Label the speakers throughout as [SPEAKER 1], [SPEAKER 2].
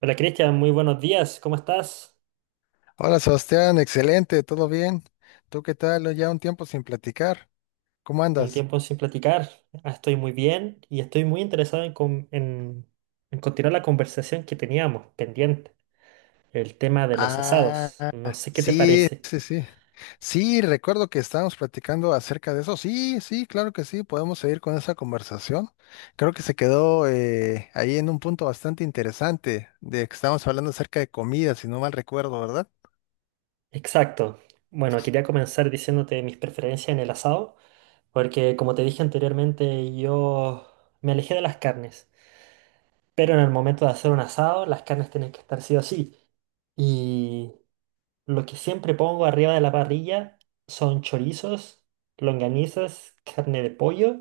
[SPEAKER 1] Hola Cristian, muy buenos días, ¿cómo estás?
[SPEAKER 2] Hola Sebastián, excelente, ¿todo bien? ¿Tú qué tal? Ya un tiempo sin platicar. ¿Cómo
[SPEAKER 1] Un
[SPEAKER 2] andas?
[SPEAKER 1] tiempo sin platicar. Estoy muy bien y estoy muy interesado en continuar la conversación que teníamos pendiente, el tema de los
[SPEAKER 2] Ah,
[SPEAKER 1] asados. No sé qué te
[SPEAKER 2] sí,
[SPEAKER 1] parece.
[SPEAKER 2] sí, sí. Sí, recuerdo que estábamos platicando acerca de eso. Sí, sí, claro que sí, podemos seguir con esa conversación. Creo que se quedó ahí en un punto bastante interesante, de que estábamos hablando acerca de comida, si no mal recuerdo, ¿verdad?
[SPEAKER 1] Exacto. Bueno, quería comenzar diciéndote mis preferencias en el asado, porque como te dije anteriormente, yo me alejé de las carnes, pero en el momento de hacer un asado, las carnes tienen que estar sí o sí. Lo que siempre pongo arriba de la parrilla son chorizos, longanizas, carne de pollo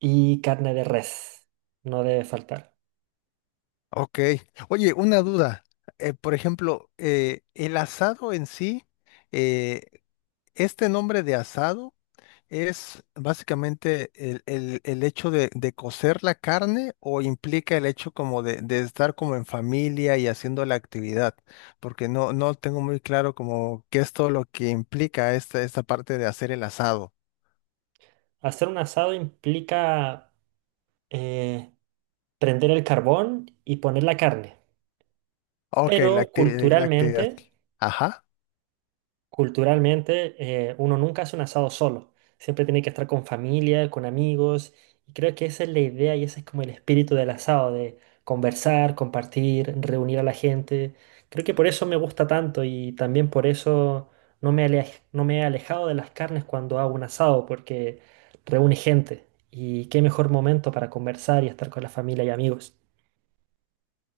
[SPEAKER 1] y carne de res. No debe faltar.
[SPEAKER 2] Ok. Oye, una duda. Por ejemplo, el asado en sí, eh, este nombre de asado. ¿Es básicamente el hecho de cocer la carne o implica el hecho como de estar como en familia y haciendo la actividad? Porque no, no tengo muy claro como qué es todo lo que implica esta parte de hacer el asado.
[SPEAKER 1] Hacer un asado implica eh, prender el carbón y poner la carne.
[SPEAKER 2] Ok,
[SPEAKER 1] Pero
[SPEAKER 2] la actividad.
[SPEAKER 1] culturalmente
[SPEAKER 2] Ajá.
[SPEAKER 1] Culturalmente, uno nunca hace un asado solo. Siempre tiene que estar con familia, con amigos. Y creo que esa es la idea y ese es como el espíritu del asado, de conversar, compartir, reunir a la gente. Creo que por eso me gusta tanto y también por eso no me he alejado de las carnes cuando hago un asado, porque reúne gente. Y qué mejor momento para conversar y estar con la familia y amigos.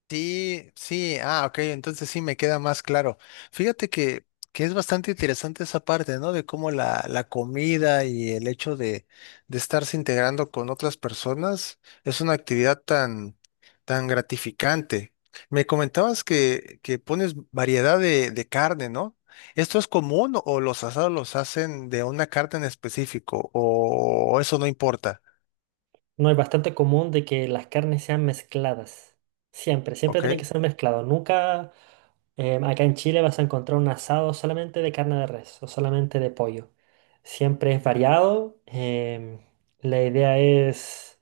[SPEAKER 2] Sí, sí, ah, ok, entonces sí me queda más claro. Fíjate que es bastante interesante esa parte, ¿no? De cómo la comida y el hecho de estarse integrando con otras personas es una actividad tan gratificante. Me comentabas que pones variedad de carne, ¿no? ¿Esto es común o los asados los hacen de una carne en específico o eso no importa?
[SPEAKER 1] No, es bastante común de que las carnes sean mezcladas. Siempre, siempre
[SPEAKER 2] ¿Ok?
[SPEAKER 1] tiene que ser mezclado. Nunca acá en Chile vas a encontrar un asado solamente de carne de res o solamente de pollo. Siempre es variado. La idea es,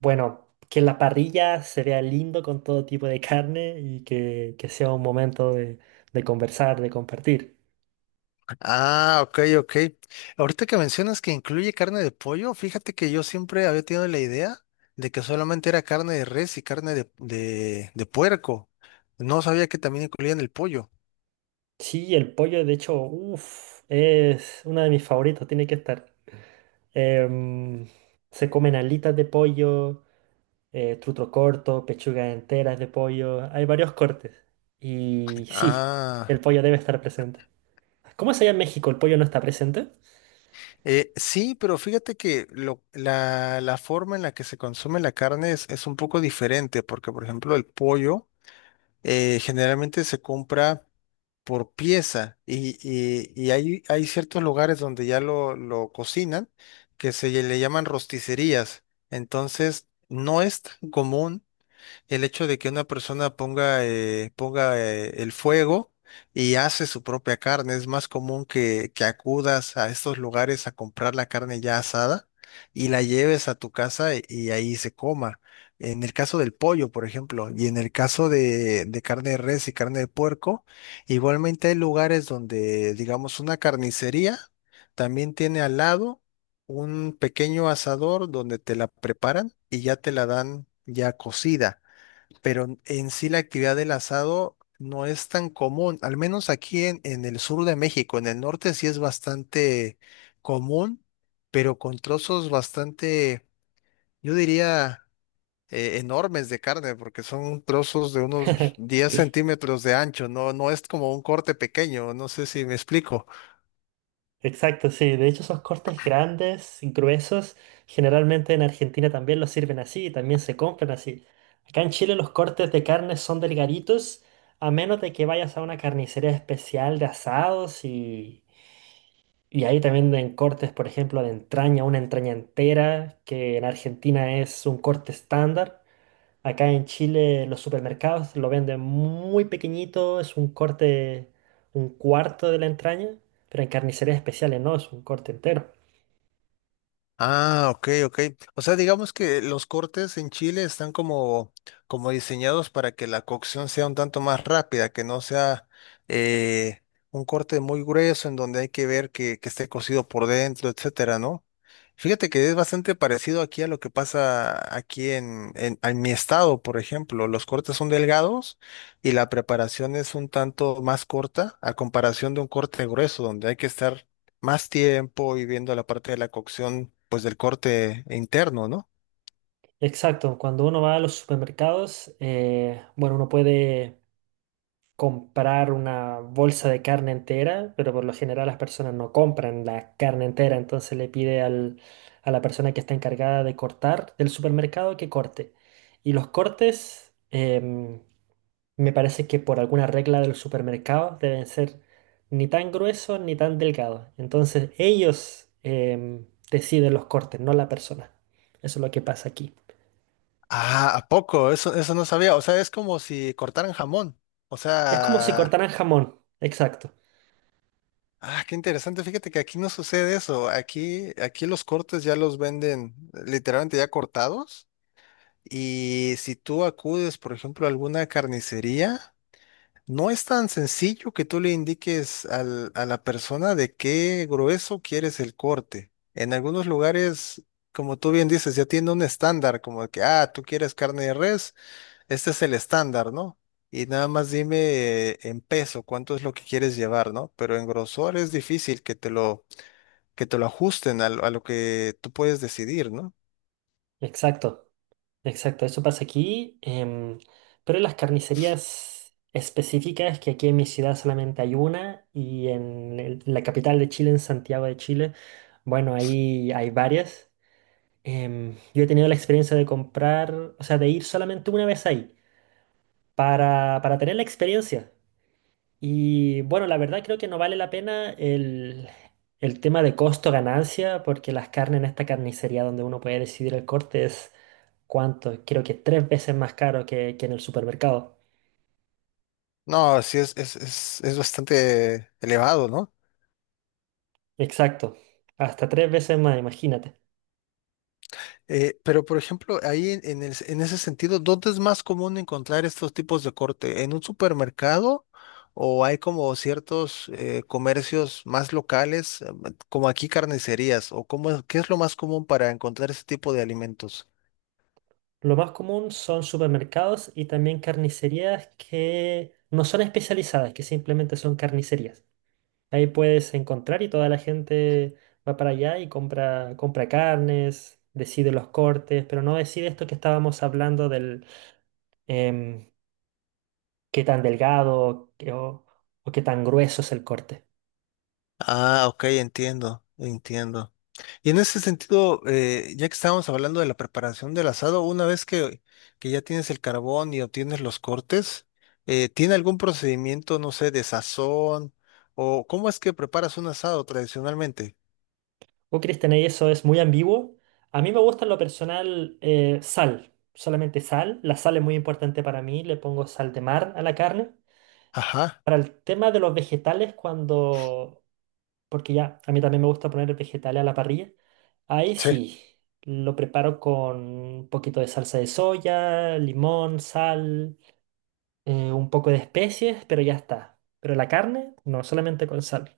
[SPEAKER 1] bueno, que la parrilla se vea lindo con todo tipo de carne y que sea un momento de conversar, de compartir.
[SPEAKER 2] Ah, ok, ok. Ahorita que mencionas que incluye carne de pollo, fíjate que yo siempre había tenido la idea de que solamente era carne de res y carne de puerco. No sabía que también incluían el pollo.
[SPEAKER 1] Sí, el pollo, de hecho, uff, es uno de mis favoritos, tiene que estar. Em, Se comen alitas de pollo, trutro corto, pechugas enteras de pollo. Hay varios cortes. Y sí, el
[SPEAKER 2] Ah,
[SPEAKER 1] pollo debe estar presente. ¿Cómo es allá en México? ¿El pollo no está presente?
[SPEAKER 2] sí, pero fíjate que la forma en la que se consume la carne es un poco diferente, porque por ejemplo el pollo generalmente se compra. Por pieza y hay ciertos lugares donde ya lo cocinan que se le llaman rosticerías. Entonces, no es tan común el hecho de que una persona ponga, ponga el fuego y hace su propia carne. Es más común que acudas a estos lugares a comprar la carne ya asada y la lleves a tu casa y ahí se coma. En el caso del pollo, por ejemplo, y en el caso de carne de res y carne de puerco, igualmente hay lugares donde, digamos, una carnicería también tiene al lado un pequeño asador donde te la preparan y ya te la dan ya cocida pero en sí la actividad del asado no es tan común, al menos aquí en el sur de México, en el norte sí es bastante común, pero con trozos bastante, yo diría, enormes de carne, porque son trozos de unos 10 centímetros de ancho, no, no es como un corte pequeño, no sé si me explico.
[SPEAKER 1] Exacto, sí. De hecho, esos cortes grandes, gruesos, generalmente en Argentina también los sirven así y también se compran así. Acá en Chile los cortes de carne son delgaditos, a menos de que vayas a una carnicería especial de asados. Y ahí también en cortes, por ejemplo, de entraña, una entraña entera, que en Argentina es un corte estándar. Acá en Chile los supermercados lo venden muy pequeñito, es un corte, un cuarto de la entraña, pero en carnicerías especiales no, es un corte entero.
[SPEAKER 2] Ah, ok, ok. O sea, digamos que los cortes en Chile están como, como diseñados para que la cocción sea un tanto más rápida, que no sea eh, un corte muy grueso en donde hay que ver que esté cocido por dentro, etcétera, ¿no? Fíjate que es bastante parecido aquí a lo que pasa aquí en mi estado, por ejemplo. Los cortes son delgados y la preparación es un tanto más corta a comparación de un corte grueso, donde hay que estar más tiempo y viendo la parte de la cocción, pues del corte interno, ¿no?
[SPEAKER 1] Exacto, cuando uno va a los supermercados, bueno, uno puede comprar una bolsa de carne entera, pero por lo general las personas no compran la carne entera, entonces a la persona que está encargada de cortar del supermercado que corte. Y los cortes, me parece que por alguna regla del supermercado deben ser ni tan gruesos ni tan delgados. Entonces ellos deciden los cortes, no la persona. Eso es lo que pasa aquí.
[SPEAKER 2] Ah, ¿a poco? Eso no sabía. O sea, es como si cortaran jamón. O
[SPEAKER 1] Es como si
[SPEAKER 2] sea,
[SPEAKER 1] cortaran jamón. Exacto,
[SPEAKER 2] ah, qué interesante. Fíjate que aquí no sucede eso. Aquí, aquí los cortes ya los venden literalmente ya cortados. Y si tú acudes, por ejemplo, a alguna carnicería, no es tan sencillo que tú le indiques a la persona de qué grueso quieres el corte. En algunos lugares, como tú bien dices, ya tiene un estándar, como de que, ah, tú quieres carne de res, este es el estándar, ¿no? Y nada más dime en peso cuánto es lo que quieres llevar, ¿no? Pero en grosor es difícil que te lo ajusten a lo que tú puedes decidir, ¿no?
[SPEAKER 1] exacto. Exacto, eso pasa aquí, pero en las carnicerías específicas, que aquí en mi ciudad solamente hay una, y en la capital de Chile, en Santiago de Chile, bueno, ahí hay varias. Yo he tenido la experiencia de comprar, o sea, de ir solamente una vez ahí, para tener la experiencia. Y bueno, la verdad creo que no vale la pena el tema de costo-ganancia, porque las carnes en esta carnicería donde uno puede decidir el corte ¿cuánto? Creo que tres veces más caro que en el supermercado.
[SPEAKER 2] No, sí es bastante elevado, ¿no?
[SPEAKER 1] Exacto. Hasta tres veces más, imagínate.
[SPEAKER 2] Pero, por ejemplo, ahí en, en ese sentido, ¿dónde es más común encontrar estos tipos de corte? ¿En un supermercado o hay como ciertos comercios más locales, como aquí carnicerías? ¿O cómo es- qué es lo más común para encontrar ese tipo de alimentos?
[SPEAKER 1] Lo más común son supermercados y también carnicerías que no son especializadas, que simplemente son carnicerías. Ahí puedes encontrar y toda la gente va para allá y compra, compra carnes, decide los cortes, pero no decide esto que estábamos hablando del em, qué tan delgado o qué tan grueso es el corte.
[SPEAKER 2] Ah, ok, entiendo, entiendo. Y en ese sentido, ya que estábamos hablando de la preparación del asado, una vez que ya tienes el carbón y obtienes los cortes, ¿tiene algún procedimiento, no sé, de sazón? ¿O cómo es que preparas un asado tradicionalmente?
[SPEAKER 1] Oh, Cristian, y eso es muy ambiguo. A mí me gusta en lo personal sal, solamente sal. La sal es muy importante para mí, le pongo sal de mar a la carne.
[SPEAKER 2] Ajá,
[SPEAKER 1] Para el tema de los vegetales, cuando... Porque ya, a mí también me gusta poner vegetales a la parrilla. Ahí
[SPEAKER 2] sí.
[SPEAKER 1] sí, lo preparo con un poquito de salsa de soya, limón, sal, un poco de especies, pero ya está. Pero la carne, no, solamente con sal.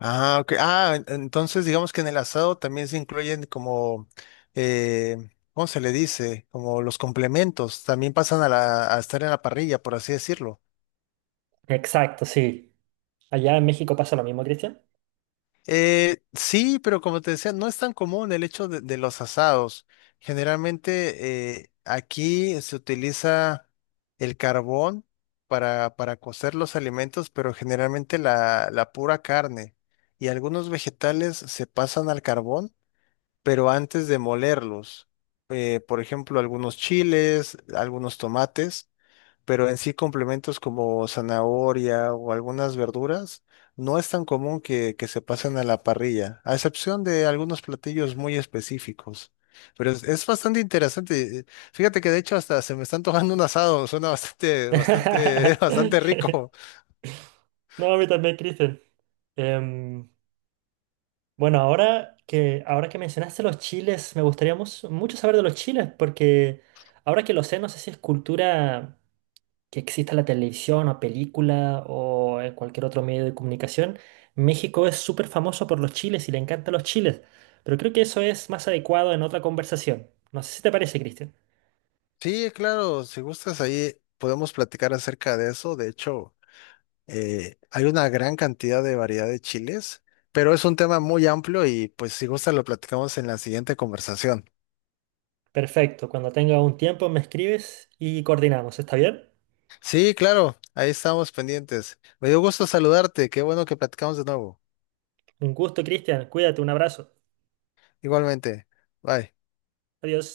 [SPEAKER 2] Ah, ok. Ah, entonces digamos que en el asado también se incluyen como, eh, ¿cómo se le dice? Como los complementos, también pasan a estar en la parrilla, por así decirlo.
[SPEAKER 1] Exacto, sí. Allá en México pasa lo mismo, Cristian.
[SPEAKER 2] Sí, pero como te decía, no es tan común el hecho de los asados. Generalmente aquí se utiliza el carbón para cocer los alimentos, pero generalmente la pura carne y algunos vegetales se pasan al carbón, pero antes de molerlos. Por ejemplo, algunos chiles, algunos tomates pero en sí complementos como zanahoria o algunas verduras no es tan común que se pasen a la parrilla, a excepción de algunos platillos muy específicos. Pero es bastante interesante. Fíjate que de hecho hasta se me está antojando un asado, suena bastante, bastante, bastante rico.
[SPEAKER 1] No, a mí también, Cristian. Em, bueno, ahora que mencionaste los chiles, me gustaría mucho saber de los chiles, porque ahora que lo sé, no sé si es cultura que exista en la televisión o película o en cualquier otro medio de comunicación. México es súper famoso por los chiles y le encantan los chiles, pero creo que eso es más adecuado en otra conversación. No sé si te parece, Cristian.
[SPEAKER 2] Sí, claro, si gustas ahí podemos platicar acerca de eso. De hecho, hay una gran cantidad de variedad de chiles, pero es un tema muy amplio y pues si gustas lo platicamos en la siguiente conversación.
[SPEAKER 1] Perfecto, cuando tenga un tiempo me escribes y coordinamos, ¿está bien?
[SPEAKER 2] Sí, claro, ahí estamos pendientes. Me dio gusto saludarte, qué bueno que platicamos de nuevo.
[SPEAKER 1] Un gusto, Cristian. Cuídate, un abrazo.
[SPEAKER 2] Igualmente, bye.
[SPEAKER 1] Adiós.